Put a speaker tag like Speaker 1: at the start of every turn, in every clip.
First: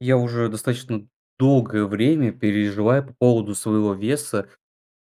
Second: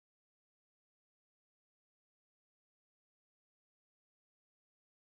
Speaker 1: Я уже достаточно долгое время переживаю по поводу своего веса.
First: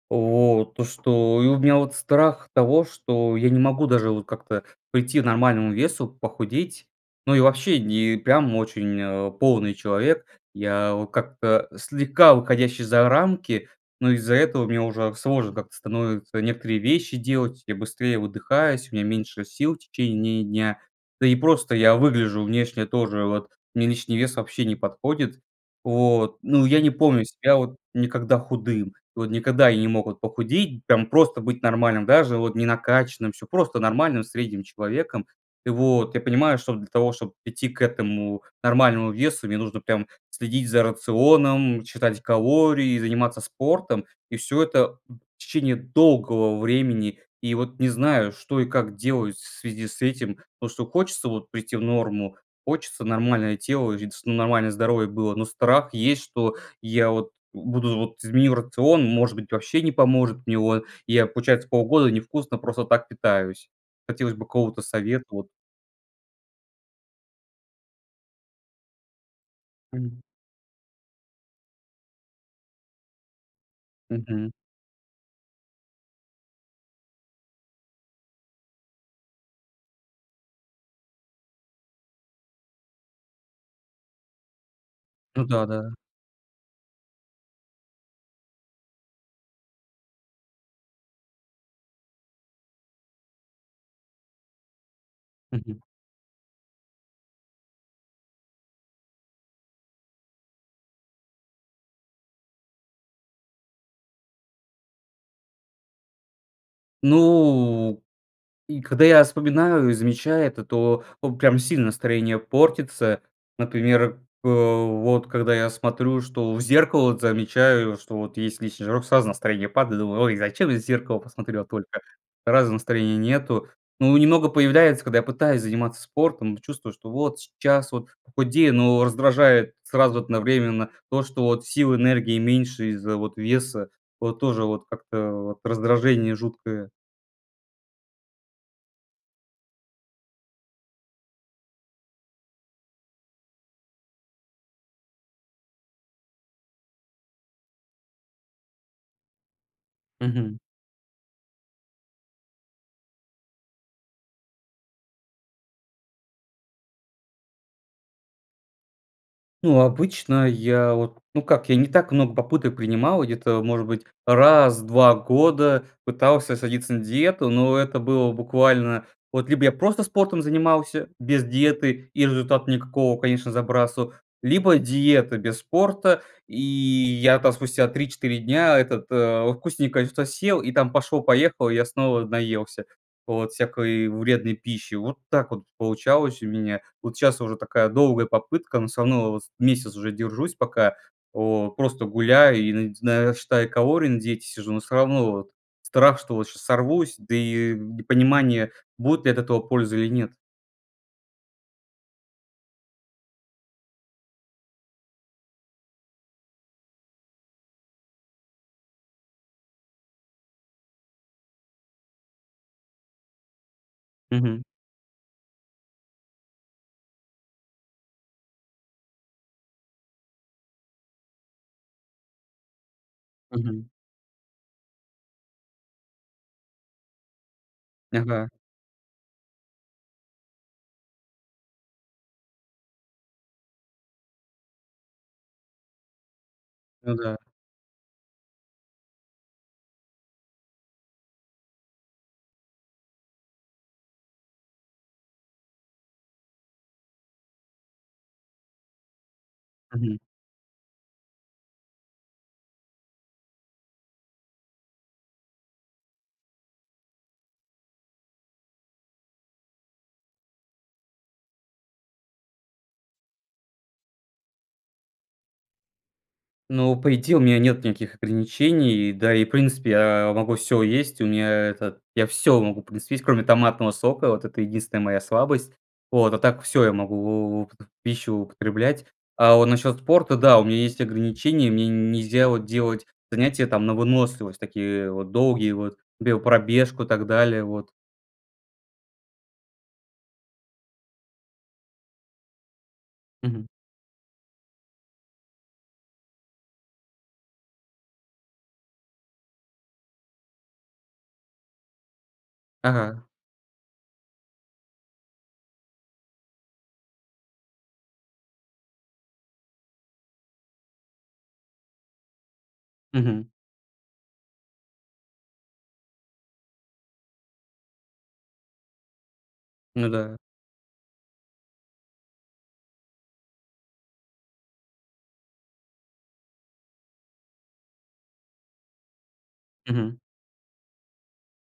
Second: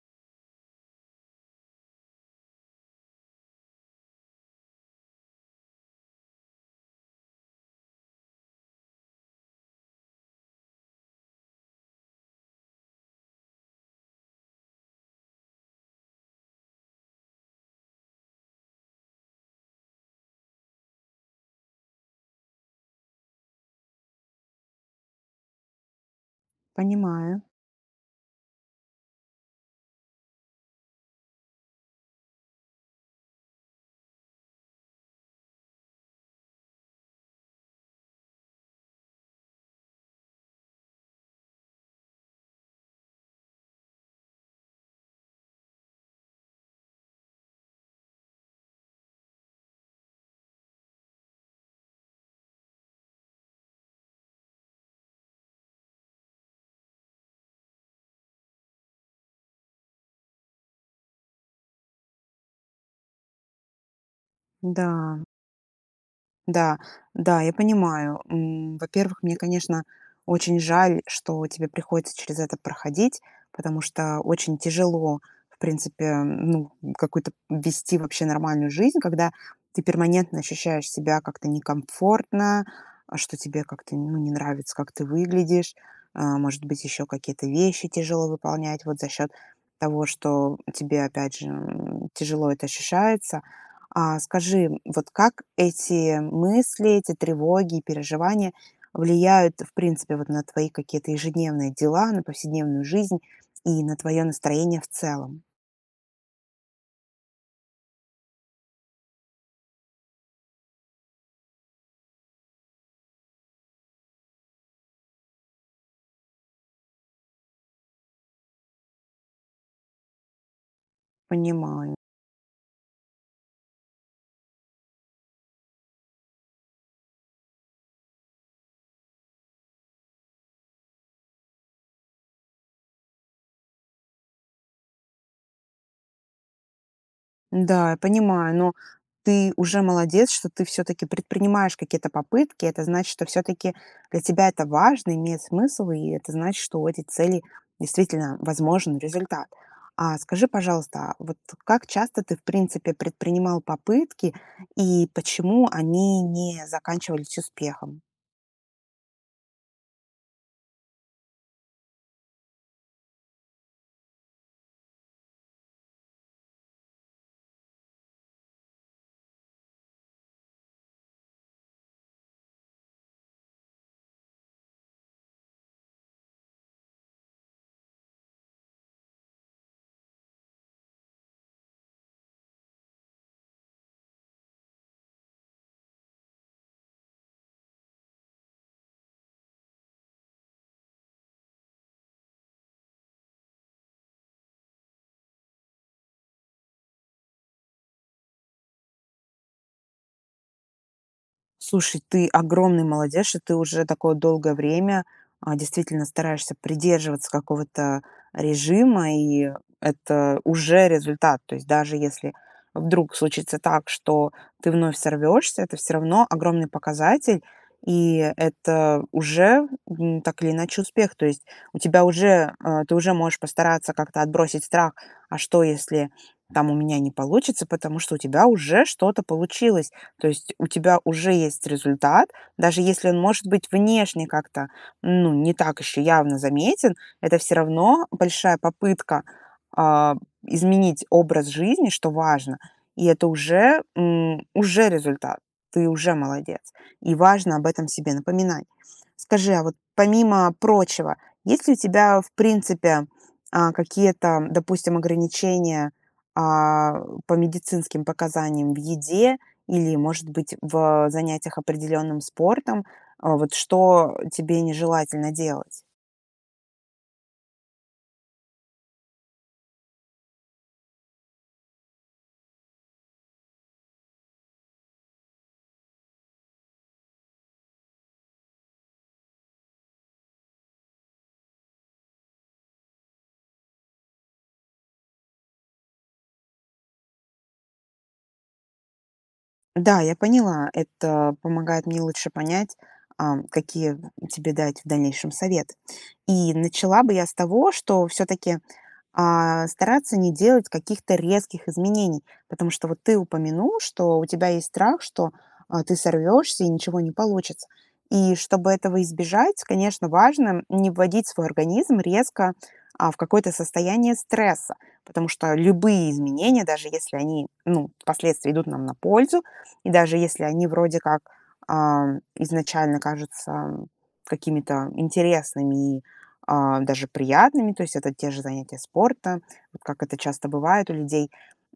Speaker 1: Вот, то, что И у меня вот страх того, что я не могу даже вот как-то прийти к нормальному весу, похудеть. Ну и вообще не, прям, очень, э, полный человек. Я, а, как-то слегка выходящий за рамки. Но из-за этого мне уже сложно как-то становится некоторые вещи делать. Я быстрее выдыхаюсь, у меня меньше сил в течение дня. Да и просто я выгляжу внешне тоже, вот, мне лишний вес вообще не подходит. Вот. Ну, я не помню
Speaker 2: Понимаю.
Speaker 1: себя вот никогда худым, вот никогда вот не мог я похудеть, там, просто быть нормальным, даже вот не накачанным- всё, просто нормальным, средним человеком. Вот, я понимаю, что для того, чтоб прийти к этому нормальному весу, мне нужно прям следить за рационом, считать калории, заниматься спортом. И всё это в течение долгого времени. И вот не знаю, что и как делать в связи с этим, потому что хочется вот прийти в норму. Хочется нормальное тело и ц нормальное здоровье было. Но страх есть, что я вот буду вот- изменю рацион, может быть, вообще не поможет мне, вот. И я, получается, полгода невкусно просто так питаюсь. Хотелось бы какого-то
Speaker 2: Да.
Speaker 1: совета, вот.
Speaker 2: Да. Да, я понимаю. М, во-первых, мне, конечно,
Speaker 1: М.
Speaker 2: очень жаль, что тебе приходится через это проходить. Потому что
Speaker 1: Мгм.
Speaker 2: очень тяжело, в принципе, ну, какую-то вести вообще нормальную жизнь, когда ты перманентно ощущаешь себя как-то некомфортно, а, что тебе как-то, ну, не нравится, как ты
Speaker 1: Ну да,
Speaker 2: выглядишь.
Speaker 1: да.
Speaker 2: А, может быть, еще какие-то вещи тяжело выполнять вот за счет того, что тебе опять же, м, тяжело это ощущается. А, скажи, вот как
Speaker 1: Мгм.
Speaker 2: эти мысли, эти тревоги и переживания влияют в принципе вот на твои какие-то ежедневные дела, на повседневную жизнь и на твое настроение в целом?
Speaker 1: Ну и когда я вспоминаю и замечаю это, то, а, прям сильно настроение портится, например, п вот, когда я смотрю, что в зеркало вот, замечаю, что вот есть лишний жирок, сразу настроение падает, думаю: "Ой, зачем я в зеркало посмотрел
Speaker 2: Понимаю.
Speaker 1: только?" Сразу настроения нету. Ну, немного появляется, когда я пытаюсь заниматься спортом, чувствую, что вот сейчас вот похудею, но раздражает сразу одновременно то, что вот сил, энергии меньше из-за, вот, веса, вот, тоже, вот, как-то вот, раздражение жуткое.
Speaker 2: Да, я понимаю, но ты уже молодец, что ты всё-таки предпринимаешь какие-то попытки. Это значит, что всё-таки для тебя это важно, имеет смысл, и это значит, что у этих целей действительно возможен результат. А скажи,
Speaker 1: Мгм.
Speaker 2: пожалуйста, а, вот как часто ты в принципе предпринимал попытки и почему они не заканчивались успехом?
Speaker 1: Ну обычно я вот ну как, я не так много попыток принимал, где-то может быть раз в 2 года пытался садиться на диету, но это было буквально, вот либо я просто спортом занимался, без диеты и результата никакого, конечно, забрасывал, либо диета без спорта. И я там спустя 3-4 дня этот, э, вкусненькое что-то съел, и там пошло-поехало, я снова наелся вот всякой вредной пищи. Вот так вот получалось у меня. Вот щас уже такая долгая попытка, но всё равно, вот, месяц уже держусь, пока, о просто гуляю и наде и на считаю калории, на диете сижу, но все равно вот страх, что вот щас сорвусь, да и, э, непонимание, будет ли от этого польза или нет.
Speaker 2: Слушай, ты огромный молодец, что ты уже такое долгое время, э, действительно стараешься придерживаться какого-то режима, и это уже результат. То есть даже если вдруг случится так, что
Speaker 1: Мгм.
Speaker 2: ты вновь сорвешься, это всё равно огромный показатель, и это уже, ну, так или иначе успех. То есть у тебя уже, э, ты уже можешь
Speaker 1: Мгм.
Speaker 2: постараться как-то отбросить страх: "А что если там у меня не получится?"- потому что у тебя
Speaker 1: Ага.
Speaker 2: уже что-то получилось. То есть у тебя уже есть результат, даже если он может быть внешне как-то, ну, не так еще явно заметен,
Speaker 1: Ну
Speaker 2: это
Speaker 1: да.
Speaker 2: всё равно большая попытка, а, изменить образ жизни, что важно, и это уже, м, уже результат. Ты уже молодец. И важно об этом себе напоминать. Скажи, а вот
Speaker 1: Мгм.
Speaker 2: помимо прочего, есть ли у тебя, в принципе, а, какие-то, допустим, ограничения, а, по медицинским показаниям в еде или, может быть, в занятиях определенным спортом? Э, вот что тебе нежелательно делать?
Speaker 1: Ну, по идее, у меня нет никаких ограничений, да и в принципе я могу всё есть. У меня это я всё могу в принципе есть, кроме томатного сока. Вот это единственная моя слабость. Вот. А так всё я могу в в пищу употреблять. А вот насчет спорта, да, у меня есть ограничения, мне нельзя, вот, делать занятия там на выносливость, такие вот долгие, вот, биопробежку и так далее, вот.
Speaker 2: Да, я поняла. Это помогает мне лучше понять, ам,
Speaker 1: Мгм.
Speaker 2: какие тебе дать в дальнейшем совет. И начала бы я с того, что всё-таки, а, стараться не делать каких-то резких изменений. Потому что вот ты
Speaker 1: Ага.
Speaker 2: упомянул, что у тебя есть страх, что, а, ты сорвёшься и ничего не получится. И чтобы этого избежать, конечно, важно не вводить свой организм резко, а, в
Speaker 1: Мгм.
Speaker 2: какое-то состояние стресса. Потому что любые изменения, даже если они, ну, последствия идут нам на пользу, и
Speaker 1: Ну
Speaker 2: даже
Speaker 1: да.
Speaker 2: если они вроде как, ам, изначально кажутся какими-то интересными и, а, даже приятными- то есть это те же занятия спортом, вот как это
Speaker 1: Мгм.
Speaker 2: часто бывает у людей.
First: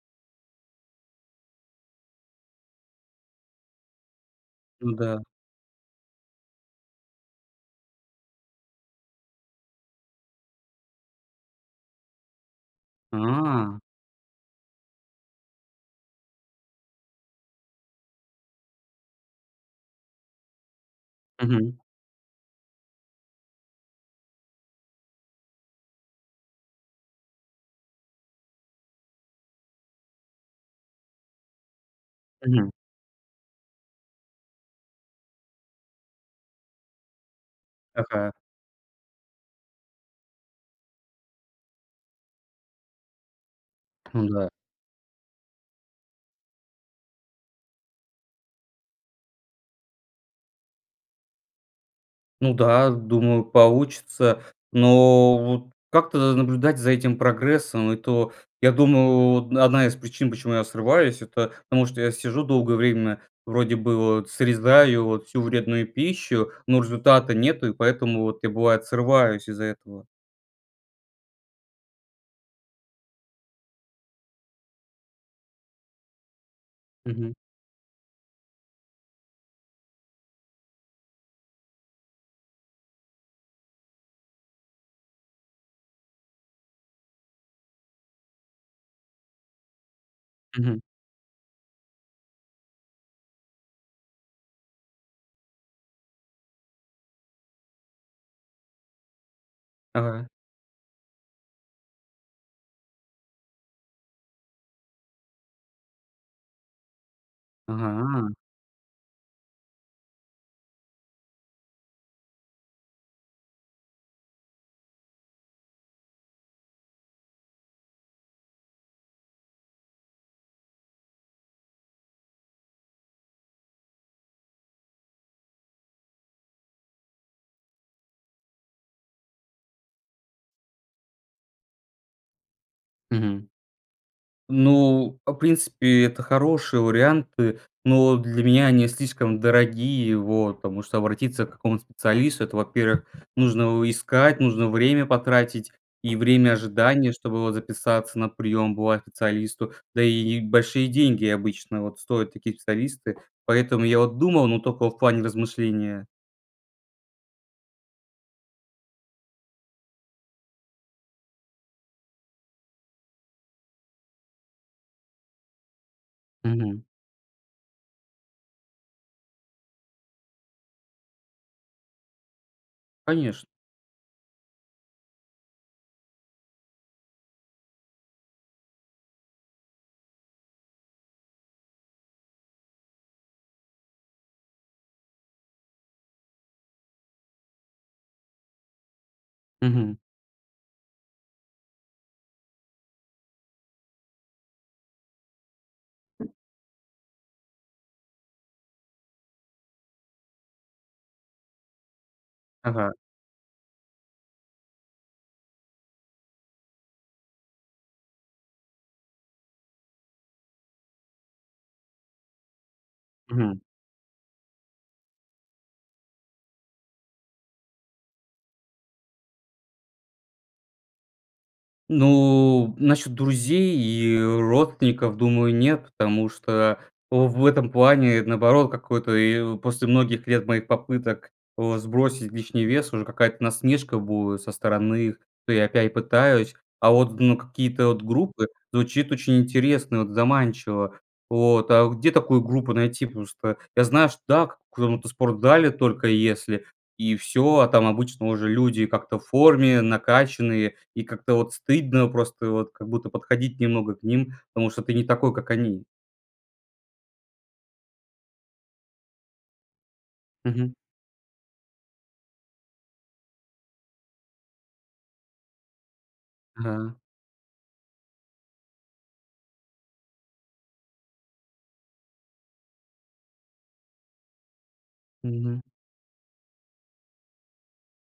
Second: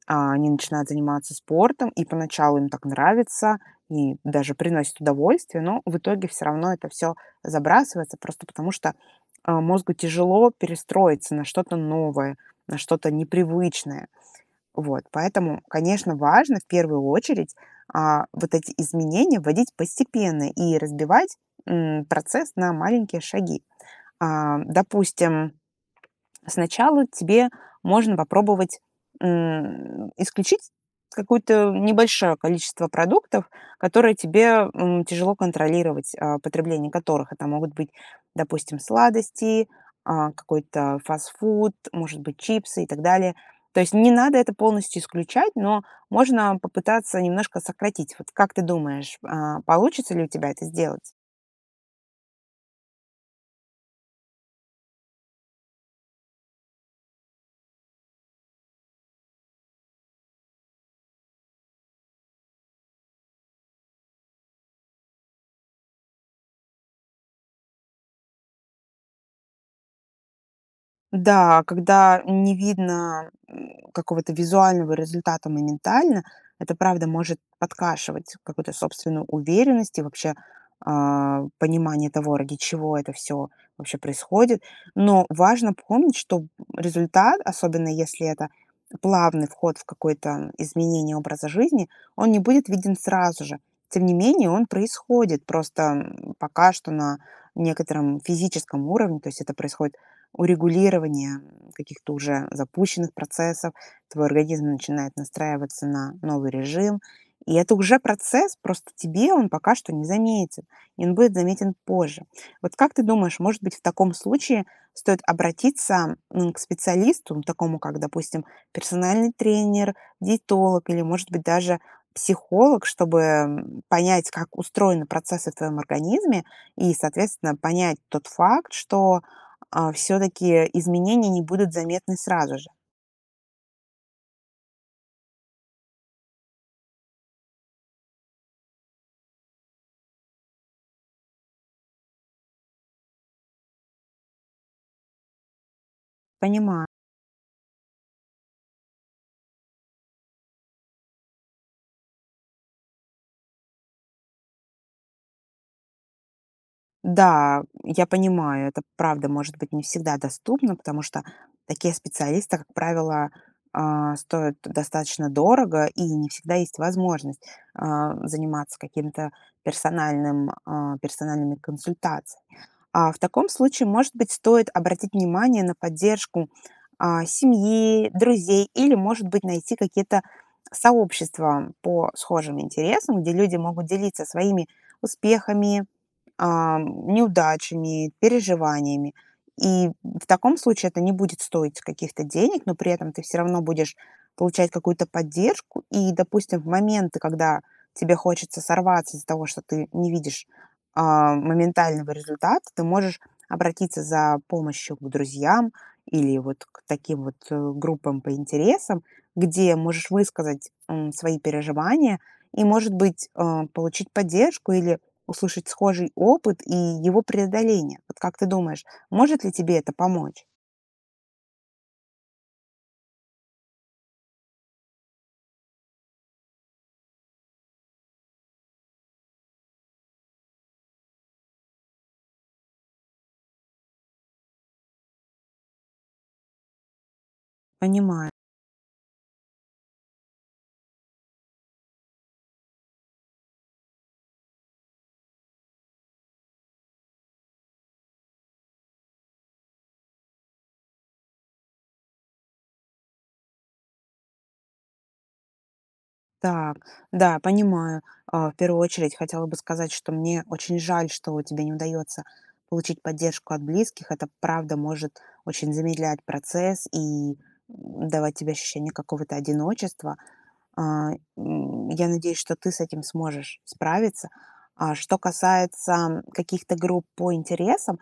Speaker 2: А, они начинают заниматься спортом, и поначалу им так нравится и даже приносит
Speaker 1: Н-да.
Speaker 2: удовольствие, но в итоге всё равно это всё забрасывается просто потому, что, а, мозгу тяжело перестроиться на что-то новое, на что-то
Speaker 1: А!
Speaker 2: непривычное. Вот. Поэтому, конечно, важно в первую очередь, а, вот эти изменения вводить постепенно и разбивать,
Speaker 1: Мгм.
Speaker 2: м, процесс на маленькие шаги. А, допустим, сначала тебе можно попробовать, м, исключить какую-то небольшое
Speaker 1: Мгм.
Speaker 2: количество продуктов, которое тебе, м, тяжело контролировать. А, потребление которых- это могут быть,
Speaker 1: Ага.
Speaker 2: допустим, сладости, а, какой-то фастфуд, может быть, чипсы и так далее. То есть не
Speaker 1: Ну
Speaker 2: надо
Speaker 1: да.
Speaker 2: это полностью исключать, но можно попытаться немножко сократить. Вот как ты думаешь, а, получится ли у тебя это сделать?
Speaker 1: Ну да, думаю, получится, но вот как-то наблюдать за этим прогрессом- это, я думал, вот одна из причин, почему я срываюсь- это потому что я сижу долгое время, вроде бы вот срезаю вот всю вредную пищу, но результата нету, и поэтому вот я, бывает, срываюсь из-за этого.
Speaker 2: Да, когда не видно, м, какого-то визуального результата моментально, это правда
Speaker 1: Мгм.
Speaker 2: может подкашивать какую-то собственную уверенность и вообще, а, понимание того, ради чего это всё вообще происходит. Но важно помнить, что, м, результат, особенно если это плавный вход в какое-то
Speaker 1: Мгм.
Speaker 2: изменение образа жизни, он не будет виден сразу же. Тем не менее он происходит, просто, м, пока что на некотором физическом уровне, то есть это происходит
Speaker 1: Ага.
Speaker 2: урегулирование, м, каких-то уже запущенных процессов, твой организм начинает настраиваться на новый режим. И это уже
Speaker 1: Ага.
Speaker 2: процесс, просто тебе он пока что незаметен, и он будет заметен позже. Вот как ты думаешь, может быть, в таком случае стоит обратиться, м, к специалисту, такому как, допустим, персональный тренер, диетолог или, может быть, даже психолог, чтобы понять, как устроены процессы в твоём организме и, соответственно, понять тот факт, что, а, всё-таки изменения не будут заметны сразу же.
Speaker 1: Мгм. Ну, в принципе, это хорошие варианты, но для меня они слишком дорогие, вот, потому что обратиться к какому-то специалисту- это, во-первых, нужно искать, нужно время потратить и время
Speaker 2: Понима
Speaker 1: ожидания, чтобы, вот, записаться на прием, бывает, к специалисту. Да и большие деньги обычно, вот, стоят такие специалисты. Поэтому я, вот, думал, но только в плане размышления.
Speaker 2: Да, я понимаю, это правда может быть не всегда доступно, потому что такие специалисты, как правило, а, стоят достаточно дорого, и не всегда есть
Speaker 1: Мгм.
Speaker 2: возможность, а, заниматься каким-то персональным а, персональными консультациями. А, в
Speaker 1: Конечно.
Speaker 2: таком случае, может быть, стоит обратить внимание на поддержку, а, семьи, друзей или, может быть, найти какие-то сообщества по схожим интересам, где люди могут делиться своими успехами, ам, неудачами, переживаниями. И
Speaker 1: Мгм.
Speaker 2: в таком случае это не будет стоить каких-то денег, но при этом ты всё равно будешь получать какую-то поддержку. И, допустим, в моменты, когда тебе хочется сорваться из-за того, что ты не видишь, а, моментального результата, ты
Speaker 1: Ага.
Speaker 2: можешь обратиться за помощью к друзьям или вот к таким вот, э, группам по интересам. Где можешь высказать, м, свои переживания и, может быть,
Speaker 1: Мгм.
Speaker 2: э, получить поддержку или услышать схожий опыт и его преодоление. Вот как ты думаешь, может ли тебе это помочь?
Speaker 1: Ну, насчет друзей и родственников, думаю, нет, потому что, э, в этом плане наоборот, какой-то и после многих лет моих попыток, э, сбросить лишний вес, уже какая-то насмешка будет со стороны их. То я опять пытаюсь, а вот, ну, какие-то от
Speaker 2: Понимаю.
Speaker 1: группы- звучит очень интересно, вот заманчиво. Вот, а где такую группу найти? Просто я знаю, что дак в каком-то спортзале только если и всё. А там обычно уже люди как-то в форме, накачанные, и как-то вот стыдно просто вот как будто подходить немного к ним, потому что ты не такой, как они.
Speaker 2: Так. Да, понимаю. А, в первую очередь хотела бы сказать, что мне
Speaker 1: Мгм.
Speaker 2: очень жаль, что тебе не удается получить поддержку от близких. Это правда может очень замедлять процесс
Speaker 1: Ага.
Speaker 2: и, м, давать тебе ощущение какого-то одиночества. А, м, я надеюсь, что ты с этим сможешь справиться. А что
Speaker 1: Мгм.
Speaker 2: касается каких-то групп по интересам,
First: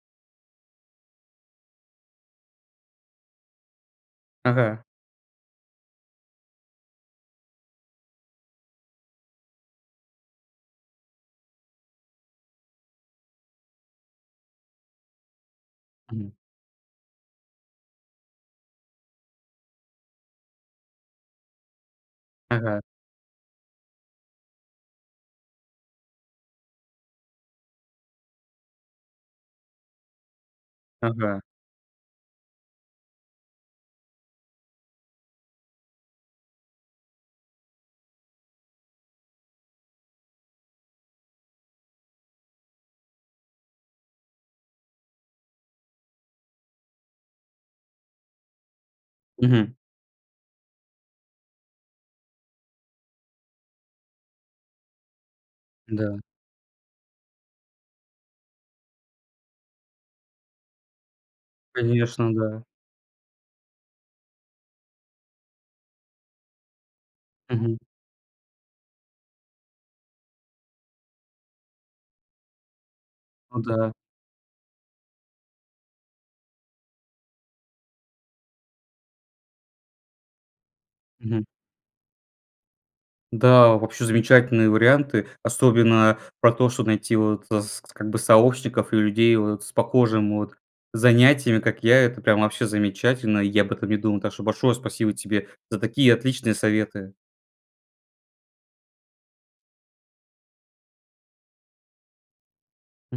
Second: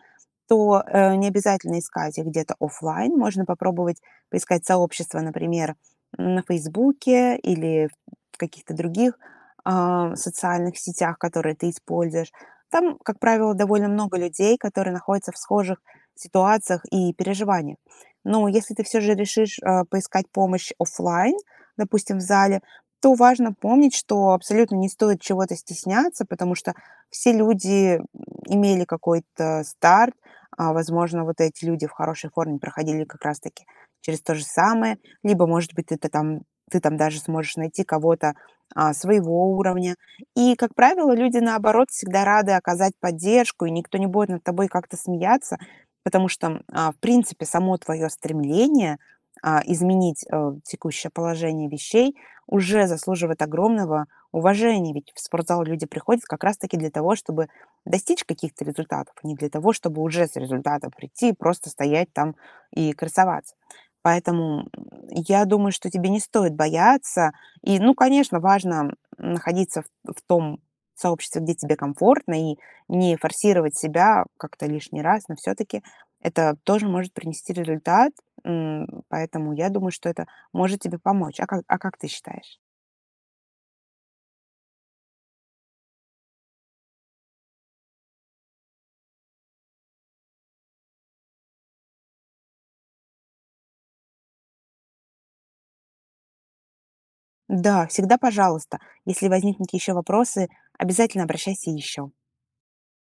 Speaker 2: то, э, необязательно искать их где-то офлайн. Можно попробовать поискать
Speaker 1: Ага.
Speaker 2: сообщества, например, на "Фейсбуке" или в в каких-то других, а, социальных сетях, которые ты используешь. Там, как правило, довольно много людей, которые находятся в схожих
Speaker 1: Мгм.
Speaker 2: ситуациях и переживаниях. Но если ты всё же решишь, а, поискать помощь офлайн, допустим, в зале,
Speaker 1: Ага.
Speaker 2: то важно помнить, что абсолютно не стоит чего-то стесняться, потому что все люди имели какой-то старт. А, возможно,
Speaker 1: Ага.
Speaker 2: вот эти люди в хорошей форме проходили как раз-таки через то же самое. Либо, может быть, ты-то там, ты там даже сможешь найти кого-то, а, своего уровня. И, как правило, люди наоборот всегда рады оказать поддержку, и никто не будет над тобой как-то смеяться, потому что, а, в принципе, само твое стремление, а,
Speaker 1: Мгм.
Speaker 2: изменить, э, текущее положение вещей уже заслуживает огромного уважения. Ведь в спортзал люди
Speaker 1: Да.
Speaker 2: приходят как раз-таки для того, чтобы достичь каких-то результатов, а не для того, чтобы уже с результатом прийти и просто стоять
Speaker 1: Конечно,
Speaker 2: там
Speaker 1: да.
Speaker 2: и красоваться. Поэтому я думаю, что тебе не стоит бояться.
Speaker 1: Мгм.
Speaker 2: И, ну, конечно, важно, м, находиться в в том сообществе, где тебе комфортно, и не
Speaker 1: Ну
Speaker 2: форсировать
Speaker 1: да.
Speaker 2: себя как-то лишний раз, но все-таки это тоже может принести результат. М, поэтому я думаю, что это может тебе помочь.
Speaker 1: Мгм.
Speaker 2: А как а как ты считаешь?
Speaker 1: Да, вообще замечательные варианты. Особенно про то, что найти, вот, э, з как бы, сообщников и людей, вот с похожим вот занятиями, как я, это прям вообще замечательно, я об этом не думал. Так шо большое спасибо тебе за такие отличные советы!
Speaker 2: Да, всегда пожалуйста. Если возникнут еще вопросы, обязательно обращайся еще.
Speaker 1: М